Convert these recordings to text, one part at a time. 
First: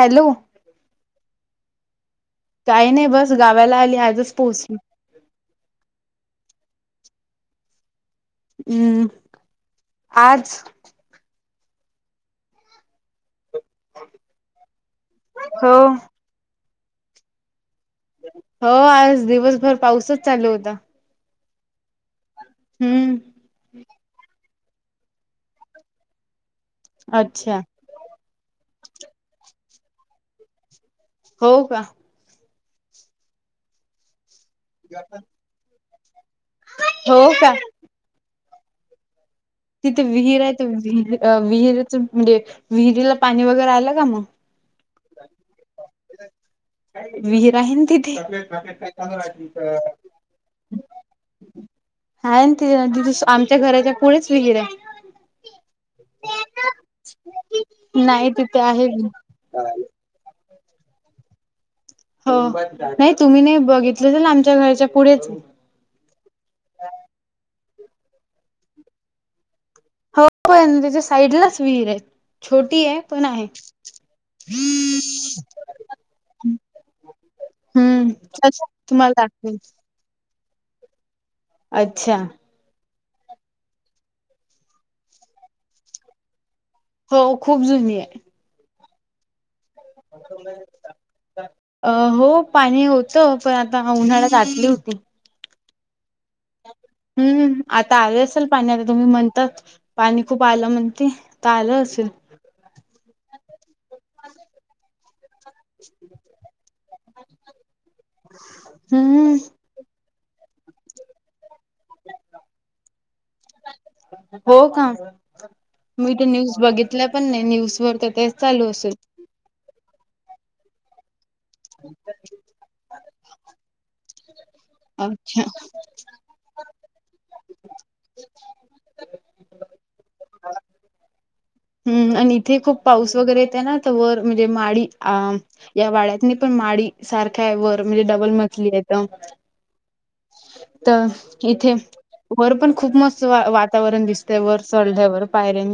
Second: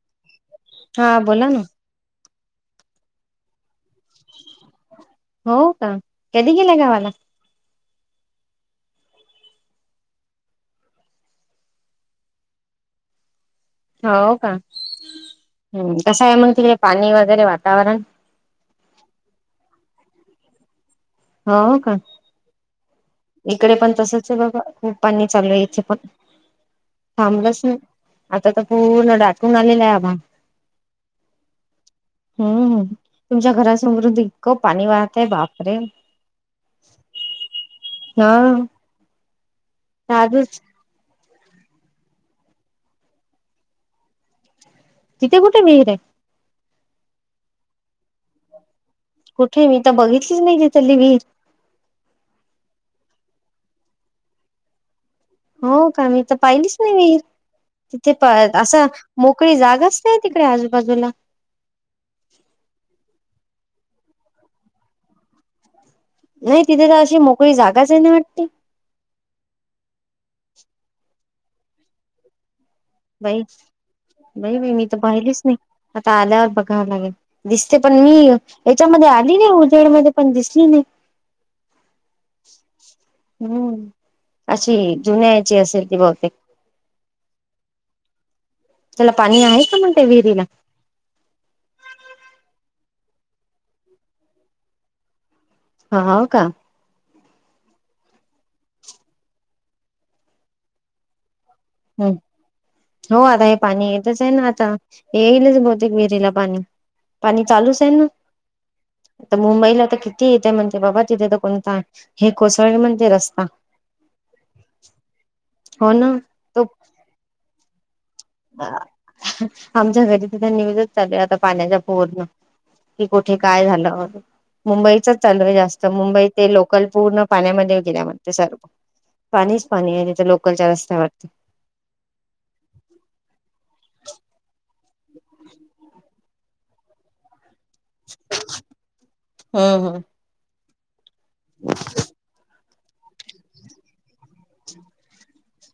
Hello. हा बोला ना काही नाही बस गावाला आली आजच पोहोच हो का कधी गेला गावाला? हम् आज हो का? हो ह् कसं आहे म्ह ति पाणी वगैरे? वातावरण हो आज दिवसभर पाऊसच चालू होता. हो का? हम्म इकडे पण तसच आहे बाबा. खूप पाणी चालू आहे इथे पण. अच्छा थांबलंच नाही. आता तर पूर्ण दडाटून आलेला आहे आभाळ. हो का? हम्मम. तुमच्या घरासमोरून दिक पाणी वाहतय बापरे हो का? हा. तिथे विहीर आजच आहेत. विर विहिरीच म्हणजे विहिरीला पाणी वगैरे आलं का मग? तिथे कुठे विहीर आहे विहीर आहे ना तिथे. कुठे मी तर बघितलीच नाही तिथली विहीर ह ते आम च्या घराच्या पुढेच विहीर आहे. हो का मी तर पाहिलीच नाही. तिथे नाही असा आहे मोक तडे जागाच आहे तिकडे आजूबाजूला हो नाही तुम्ही नाही बघितलं तरल आमच्या घरच्या पुढेच नाही तिथे तर अशी मोकळी जागाच आहे ना वाटते. हो पण त्याच्या साईडलाच विहीर आहे छोटी आहे पण आहे. नाही बाई मी तर पाहिलीच नाही आता आल्यावर बघावं लागेल दिसते पण मी याच्यामध्ये तुम्हाला आली नाही दाखवेन उजेड मध्ये पण दिसली नाही अच्छा हम्म अशी जुन्याची असेल ती बहुतेक हो खूप जुनी आहे त्याला पाणी आहे का म्हणते विहिरीला अ हो पाणी होत होत पण आता उन्हाळ्यात आटली होती हा हो का. हम्म आता आले असेल पाणी. आता तुम्ही म्हणताात पाणी खूप आलं म्हणते. अस. हम्म हो आता हे पाणी येतच आहे ना आता. येईलच बहुतेक विहिरीला पाणी. पाणी चालूच आहे ना. हम्म तर मुंबईला तर किती येत म्हणते बाबा तिथे तर कोण. हे कोसळळी म्हणते रस्ता हो का हो मी ना. ते न्यूज तो बघितल्या पण नाही न्यूज वर. तेच चालू असेल. आमच्या घरी तिथ निवेदच चालू आता. पाण्याच्या पोरण कि कुठे काय झालं हो. मुंबईचच अच्छा चालू जास्त मुंबई ते लोकल पूर्ण पाण्यामध्ये गेल्या म्हणते सर्व. पाणीच पाणी आहे तिथे लोकलच्या रस्त्यावर. करायचं म्हणजे माळी या वाड्यात नाही पण माडी सारख. हय वर म्हणजे डबल मचली आहेेत हम्म हम्म तर इथे वर पण खूप मस्त वातावरण दिसतय वर चढल्यावर‌ पायऱ्या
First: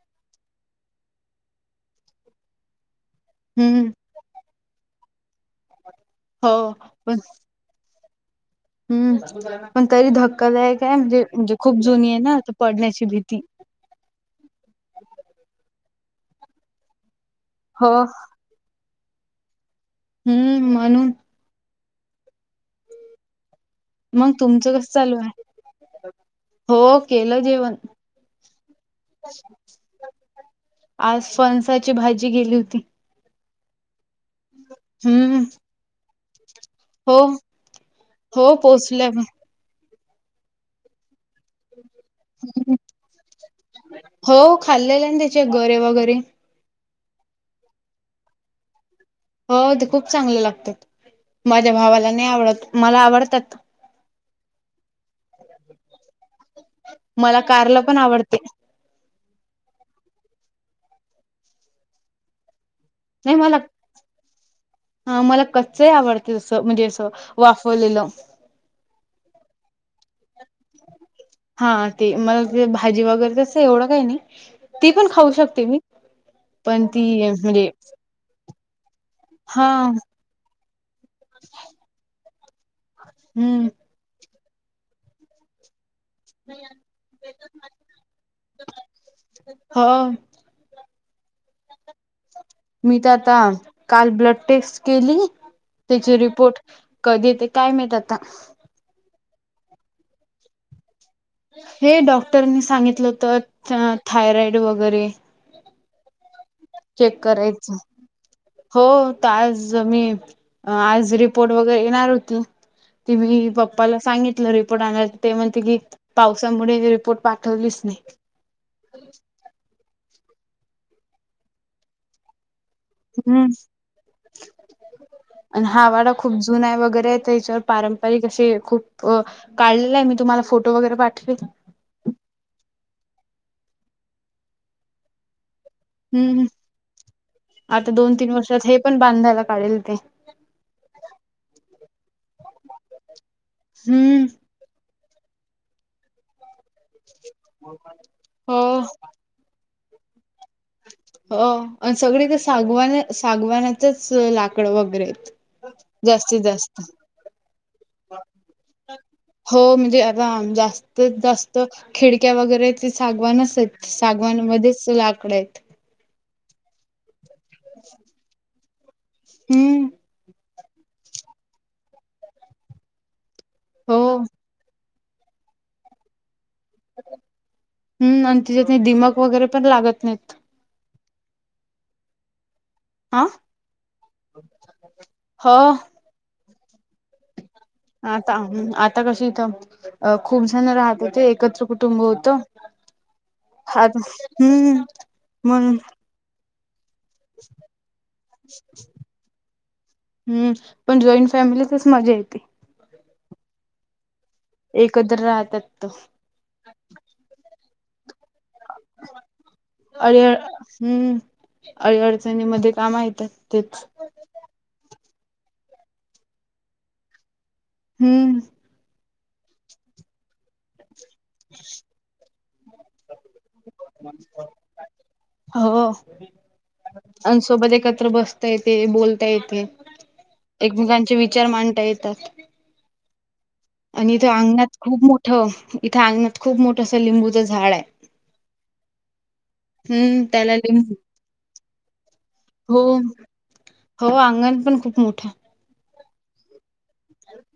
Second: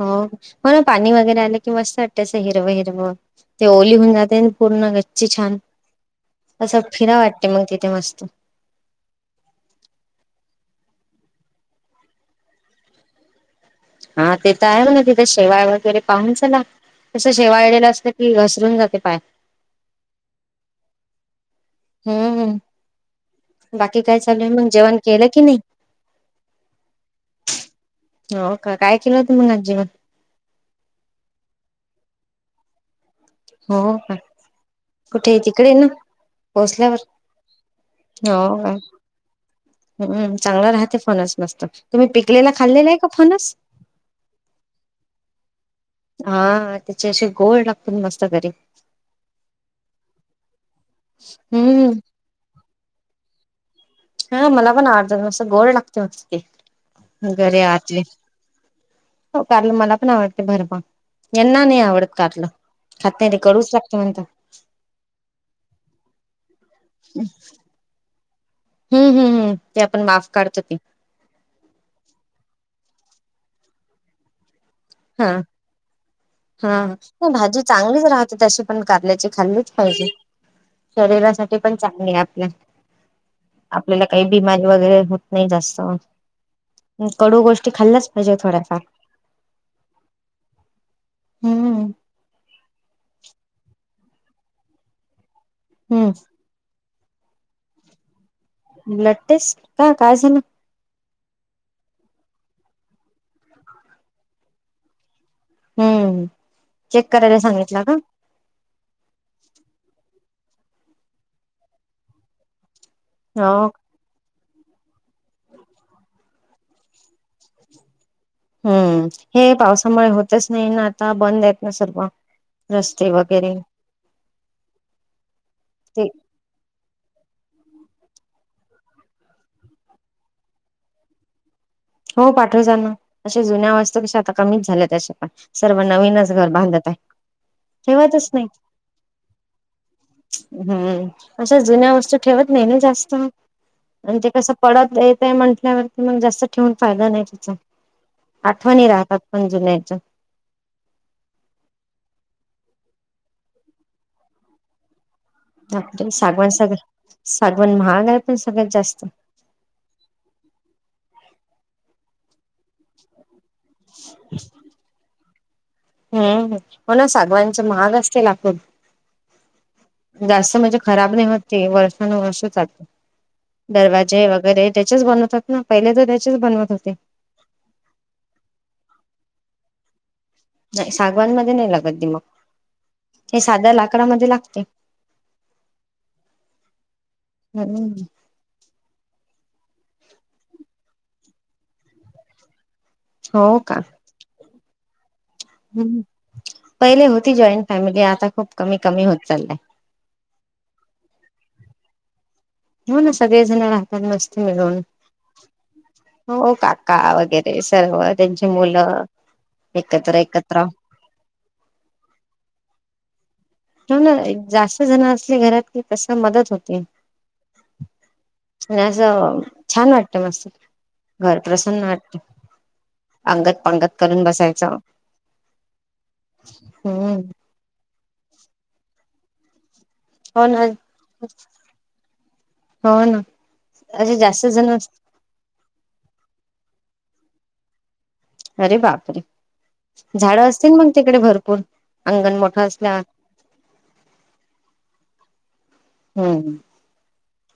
हो म्ह ना पाणी वगैरे आलं कि मस्त वाटतच हिरव हिरवं. ते हम्म ओली होऊन जाते पूर्ण गच्ची छान हो असं फिरा पण वाटते मग तिथे मस्त. हम्म पण तरी धक्कादायक आहे म्हणजे म्हणजे खूप जुनी आहे ना आता पडण्याची भीती. हा ते तर आहे ना तिथे शेवाय वगैरे पाहून चला तस शेवायलेलं हो असत की घसरून जाते पाय. हम्म म्हणून हम्म बाकी काय चालू आहेय मग तुमचं कसं जेवण चालू केलं की आहे नाही. हो केलं जेवण हो का काय केलं होत मग आज जेवण. आज फणसाची भाजी केली होती. हो का कुठे आहे हम्म तिकडे ना. पोहोचल्यावर हो हो का पोचल्या मी. चांगला राहते फोनस. मस्तच तुम्ही पिकलेला खाल्लेला आहे का फनस. हो खाल्लेले ना त्याचे गरे वगैरे हा त्याचे असे गोड लागतो मस्त घरी. हो ते खूप चांगलं लागतात माझ्या हम्म भावाला नाही आवडत मला आवडतात हा मला पण अर्धा वाजता गोड लागत. च मला घर कारला आच. पण आवडते हो कारलं मला पण आवडते भरभ यांना नाही आवडत कारलं. खात नाही र कडूच लागत म्हणता. हा मला कच्चही आवडत तसं म्हणजे असं वाफवलेलं. हम् हम् हम्म. ते आपण माफ काढतो ते हा ते मला ते भाजी वगैरे तस एवढं काही नाही. ते पण खाऊ हा शकते मी हा पण ती नाही भाजी म्हणजे. चांगलीच राहते तशी पण कारल्याची हा खाल्लीच पाहिजे शरीरासाठी पण चांगले आपल्या. हम्म आपल्याला काही बिमारी वगैरे होत नाही जास्त. कडू गोष्टी खाल्ल्याच पाहिजे थोड्याफार. हा. हम्म. मी तर आता काल ब्लड टेस्ट केली हम्म त्याचे रिपोर्ट. कधी येते काय माहित आता. ब्लड टेस्ट का काय झाल. हे डॉक्टरनी सांगितलं होत थायरॉइड वगैरे. हम्म चेक करायला करायच सांगितला का हो टास्क मी आज रिपोर्ट वगैरे येणार होती त मी हो पप्पाला सांगितलं रि रिपोर्ट आण ते म्हण ति पावसामुळे रिपोर्ट पाठवलीच नाही. हम्म हे पावसामुळे होतंच नाही ना आता बंद आहेत ना सर्व रस्ते हम्म वगैरे आणि हा ते वाडा खूप जुना आहे वगैरे आहेत त्याच्यावर पारंपरिक असे खूप काढलेलं आहे मी तुम्हाला फोटो वगैरे पाठवेल. हो पाठव जा ना, अशा जुन्या वास्तू कशा आता कमीच झाल्या तशापण. सर्व नवीनच हम्म. घर बांधत आहे, आता दोन तीन ठेवतच नाही. वर्षात हे पण बांधायला काढेल ते. हम्म अशा जुन्या वस्तू ठेवत नाही ना जास्त. हम्म. म्हणजे कस पडत येत य म्हटल्यावरती मग जास्त ठेवून फायदा नाही त्याचा, हो आठवणी राहतात पण जुन्या. च हो आणि सगळी तर सागवान सागवानाचंच लाकड वगैरे आहेत. जास्तीत सागवान साग जास्त हो म्हणजे आता जास्तीत जास्त तर खिडक्या वगैरे ते सागवानच आहेत सागवान मध्येच लाकडं आहेत. हम्म हो ना सागवानच महाग असते लाकूड. हम्म जास्त म्हणजे खराब नाही होत ते वर्षानुवर्ष चालतं, हो. दरवाजे वगैरे त्याच्याच बनवतात ना पहिले तर त्याचेच बनवत होते हम्म आणि तिच्यात नी दिमक वगैरे पण लागत नाहीत. सागवन मध्ये नाही लागत दिमक. हा ते साध्या लाकडामध्ये लागते. हो हम्म, आता आता कशी इथं अ खूप जण राहत होते, एकत्र कुटुंब होतं हो का? हा हम्म मंग हम्म. पहिले होती जॉईंट फॅमिली आता खूप कमी कमी होत चाललंय. हम्म पण जॉईंट फॅमिलीतच मजा येते. हो ना सगळेजण राहतात मस्त मिळून एकत्र राहतात हो काका वगैरे सर्व त्यांची मुलं एकत्र अळ एकत्र हम्म अळी अडचणी मध्ये कामा येतात. तेच हो ना जास्त जण असले घरात की कसं मदत होते. हम्म आणि असं छान वाटत मस्त. घर प्रसन्न वाटत. अंगत पंगत करून बसायचं. हो हम्म आणि सोबत एकत्र बसता येते बोलता येते. हो ना एकमेकांचे विचार मांडता येतात. हो ना आणि अरे इथं जास्त अंगणात जण खूप मोठं इथे अंगणात खूप मोठं असं लिंबूचं झाड आहे. अरे बापरे! हम्म, झाडं त्याला असतील मग लिंबू तिकडे भरपूर. अंगण मोठं हो असल्या हो अंगण पण खूप मोठं आहे. हम्म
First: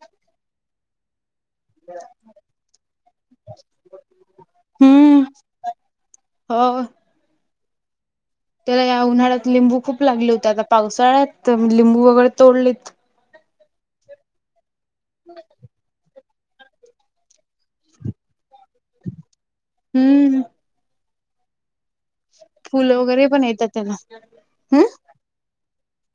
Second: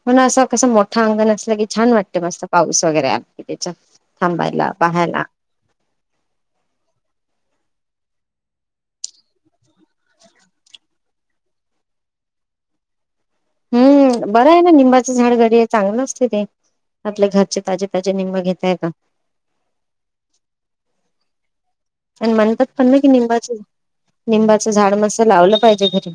पण असं कसं मोठं अंगण अस ल की छान वाटते मस्त पाऊस वगैरे आलं की त्याच्यात थांबायला पाहायला. हम्म, हो. त्याला या उन्हाळ्यात लिंबू खूप लागले होते आता पावसाळ्यात लिंबू वगैरे तोडलेत. हम्म बरं आहे ना निंबाचं झाड घरी चांगलं असते ते. आपले घरचे ताजे ताजे निंब घेता येता हम्म. आणि म्हणतात पण ना फुलं की वगैरे पण निंबाच येतात त्याला. निंबाचं हम्म, झाड मस्त लावलं पाहिजे घरी.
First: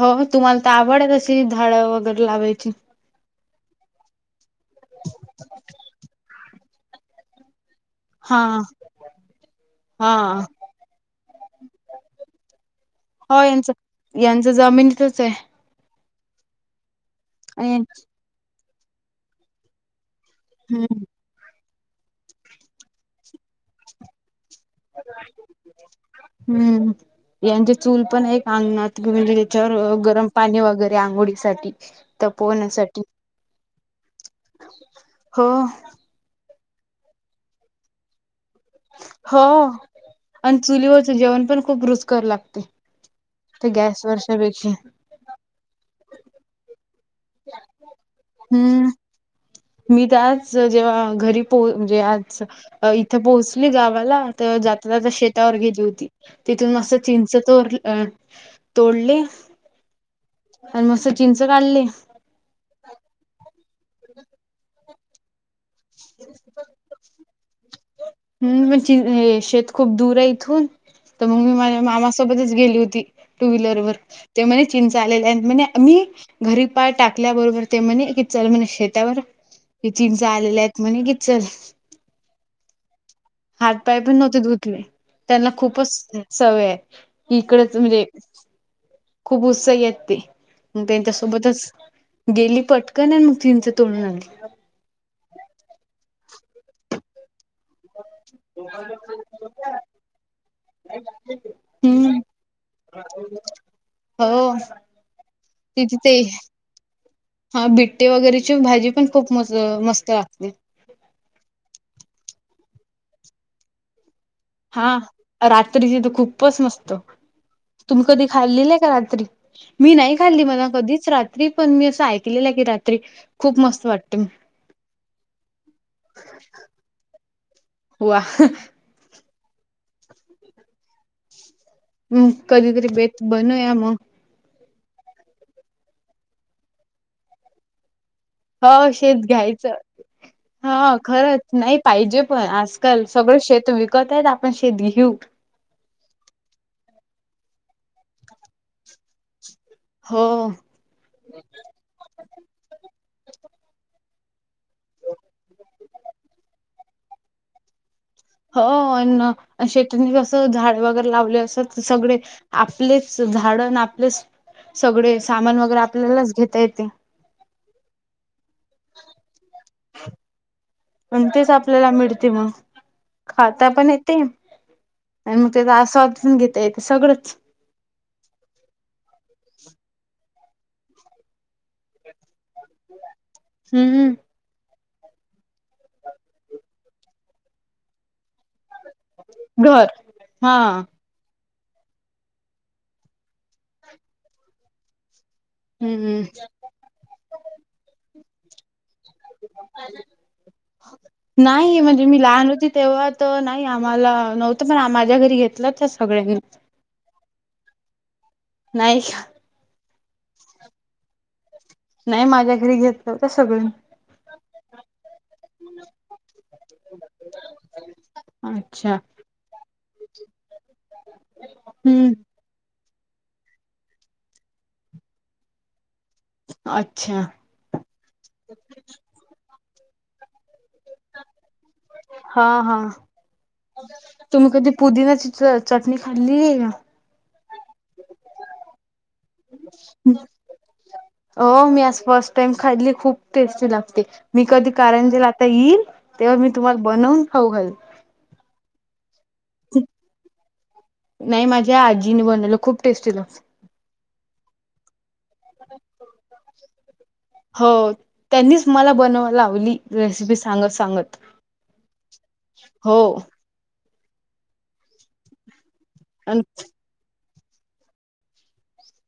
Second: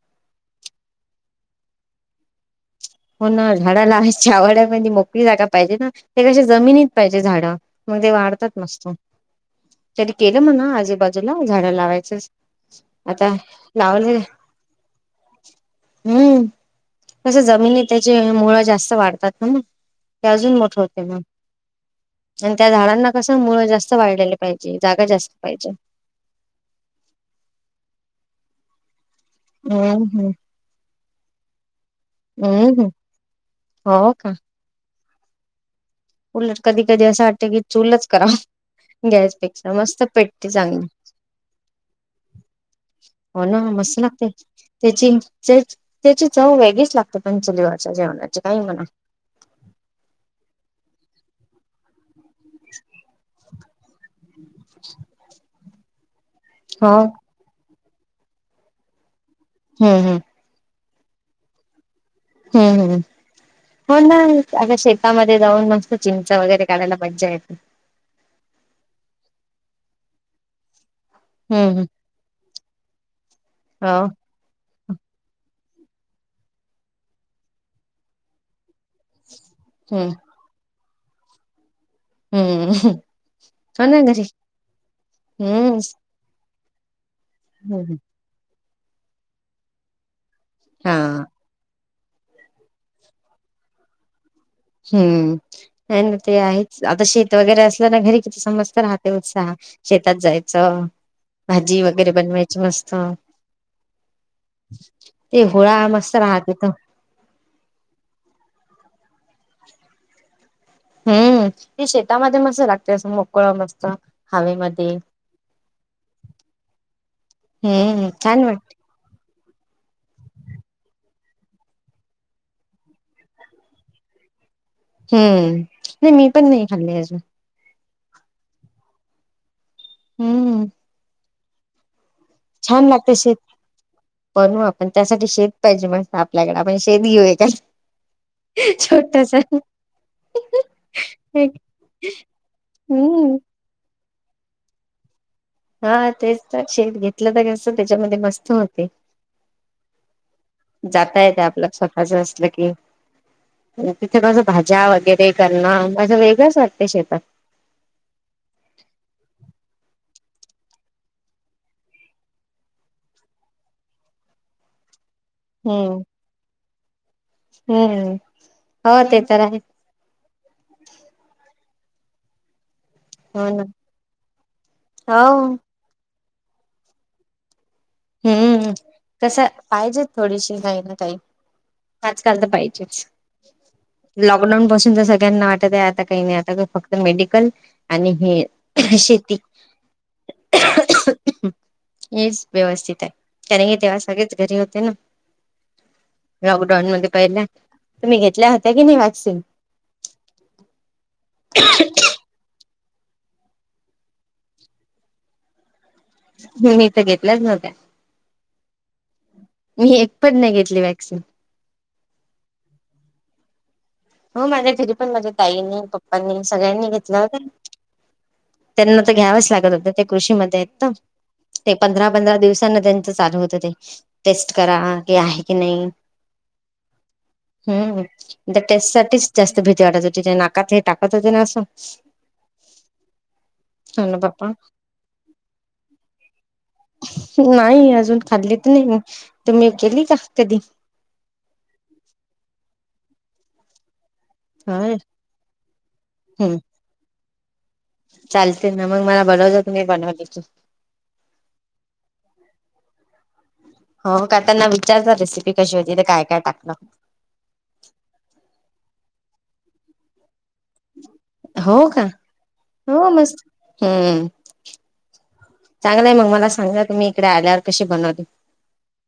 हो तुम्हाला तर आवड आहे तशी झाडं वगैरे लावायची. हो ना झाडं लावयची आवड आहे पण ती मोकळी जागा पाहिजे ना, ते कशी जमिनीत पाहिजे झाडं. मग ते वाढतात हां, मस्त, तरी केलं हां. म्हणा आजूबाजूला झाडं लावायचं हो यांच यांच जमिनीतच आहे. हम्म कसं आणि जमिनीत मुळ जास्त वाढतात ना मग ते अजून मोठं होते हम्म, मग आणि त्या झाडांना कस मुळ जास्त वाढलेले पाहिजे जागा जास्त पाहिजे हम्म यांचे चूल पण एक सांगणार म्हणजे हम्म त्याच्यावर गरम हम्म पाणी वगैरे आंघोळीसाठी हम्म तपवण्यासाठी. हो का हो कधी कधी असं वाटतं की चूलच करा हो. गॅसपेक्षा मस्त पेटते आणि चांगली चुलीवरच जेवण पण खूप रुचकर लागते हो ना ते मस्त लागते गॅसवरच्यापेक्षा त्याची त्याची चव वेगळीच लागते पण चुलीवरच्या जेवणाची काही म्हणा हम्म मी तर आच जेव्हा घरी पो म्हणजे आज इथ पोहोचली गावाला तर जाता जाता शेतावर गे होती तिथून मं हो चिंच तोर तोडले हम्म हम्म. आणि मग सचिनच काढले. हम्म हम्म हो ना अग शेतामध्ये जाऊन मस्त चिमचा वगैरे काढायला मज्जा येत. हम् म्हणजे शेत खूप दूर आहे इथून तर मग मी हम्म माझ्या हम्म मामासोबतच गेली होती टू व्हीलर वर, हो ते म्हणे चिंचा आलेले आणि म्हण मी घरी पाय टाकल्याबरोबर ते म्हणे क चल म्हणे शेत त्यावर हे हम्म चिंच आलेले आहेत म्हणे की चल हम्म. हो हातपाय ना पण घरी नव्हते धुतले. त्यांना हम्म खूपच सवय आहे. इकडच हम्म म्हणजे खूप उत्साही आहेत ते, मग हा त्यांच्यासोबतच गेली पटकन मग चिंच तोडून आणली. हम्म नाही ना ते आहेच. आता शे त वगैरे असल्या ना घरी किती समजत राहते उत्साह, शेतात जायचं भाजी वगैरे हम्म बन वायच मस्त हो ते होळा तिथे ते मस्त राहतेथ हा बिट्टे वगैरेची भाजी पण खूप मस्त लागते. हम्म ती शेतामध्ये मस्त लागते असं मोकळ मस्त हा हवेमध्ये कात्रीची तर खूपच मस्त. तुम्ही हम्म कधी छान वाट खाल्लीलं आहे का कात्री? मी नाही खाल्ली मला कधीच कात्री पण मी असं ऐकलेलं की कात्री खूप मस्त वाटते. हम्म नाही मी पण नाही खाल्ली अजून. [unintelligible] हम्म. हम् छान कधीतरी बेट बन या मग पण त्यासाठी शेत पाहिजे म्हणत आपल्याकडे आपण शेत घेऊया काय? हो शेत घ्यायचं. हा खरच नाही पाहिजे पण आजकाल हम्म सगळं शेत विक कतय आपण शेेत घेऊ हा तेच तर शेत घेतलं तर कस त्याच्यामध्ये मस्त होते. हो जाता येता आपल्या स्वतःच असलं की, तिथे माझ भाज्या वगैरे करणं माझं वेगळंच वाटते शेतात. हो शेतीनी कसं झाडे वगैरे लावले असत तर सगळे आपलेच झाड आपले सगळे सामान वगैरे हम्म आपल्यालाच घेता येते. हम्म हो ते तर आहेच पण तेच आपल्याला मिळते मग ना खाता पण येते आणि हो मग तेचा असा घेता येते सगळंच हम्म कस पाहिजे थोडीशी काही ना काही आजकाल तर पाहिजेच हम्म लॉकडाऊन पासून सगळ्यांना वाटत आता काही आता फक्त मेडिकल आणि हे शेती घर हा [unintelligible] हेच व्यवस्थित आहे, कारण हे तेव्हा सगळेच घरी होते ना. हम्म लॉकडाऊन मध्ये पहिल्या तुम्ही घेतल्या होत्या की नाही वा नाही म्हणजे मी लहान होते. तेव्हा तो नाही आम्हाला नव्हतं पण माझ्या घरी घेतलंचस मी तर घेतलंच नव्हत्या. नाही मी एकपण नाही घेतली वॅक्सिन. नाही माझ्या घरी घेतलं होत सगळे मिळून हो माझ्या घरी पण माझ्या ताईनी, पप्पांनी सगळ्यांनी घेतला होता. अच्छा त्यांना तर घ्यावच लागत होत ते कृषीमध्ये आहेत ना. ते पंधरा हम्म पंधरा दिवसांना त्यां चालू होत ते टेस्ट करा कि आहे की नाही? अच्छा हम्म टेस्ट साठीच जास्त भिती वाटतं होती त्यांना [unintelligible] हा हा हो ना बाप्पा तुम्ही कधी पुदिनाची च चटणी खाल्ली आहे का नाही अजून खाल्ली तर नाही तुम्ही केली का कधी हो मी आज फर्स्ट टाइम खाली खूप टेस्टी लागते मी कधी होय कारंजीला आता येईल तेव्हा मी हम्म तुम्हाला बनवून खाऊ घाल ल चालते ना मग मला बनवज तुम्ही बनवलीच नाही माझ्या आजीने बनवलं खूप टेस्टी लागते त्या त्यांना विचार [unintelligible] हो त्यांनीच मला बनवा लावली रेसिपी सांगत सांगत हो का हो मस्त हम्म चांगलंय मग अन मला सांगा तुम्ही इकडे आल्यावर कशी बनवते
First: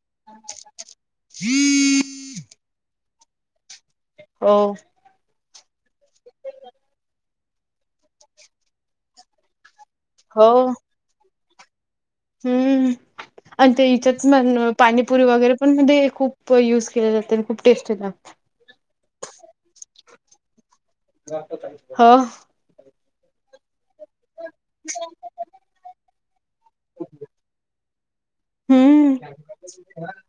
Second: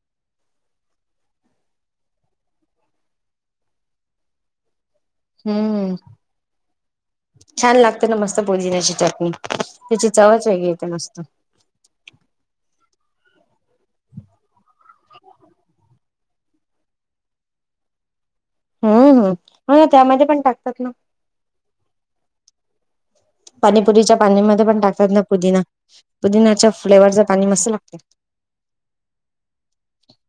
[inaudible] हो हम्म छान लागते ना मस्त पुदिण्याची चटणी त्याची चवच हो वेगळी येते मस्त हम्म आणि ते हच्यात पाणीपुरी वगैरे पण म्हण खूप युज केले ल जाते खूप टेस्टी लागत हम्म हम्म हो ना त्यामध्ये पण टाकतात ना हो पनीपुरीच्या पाणी मध्ये पण टाकतात ना पुदिना पुदिनाच्या फ्लेवरच पाणी मस्त लागते हम्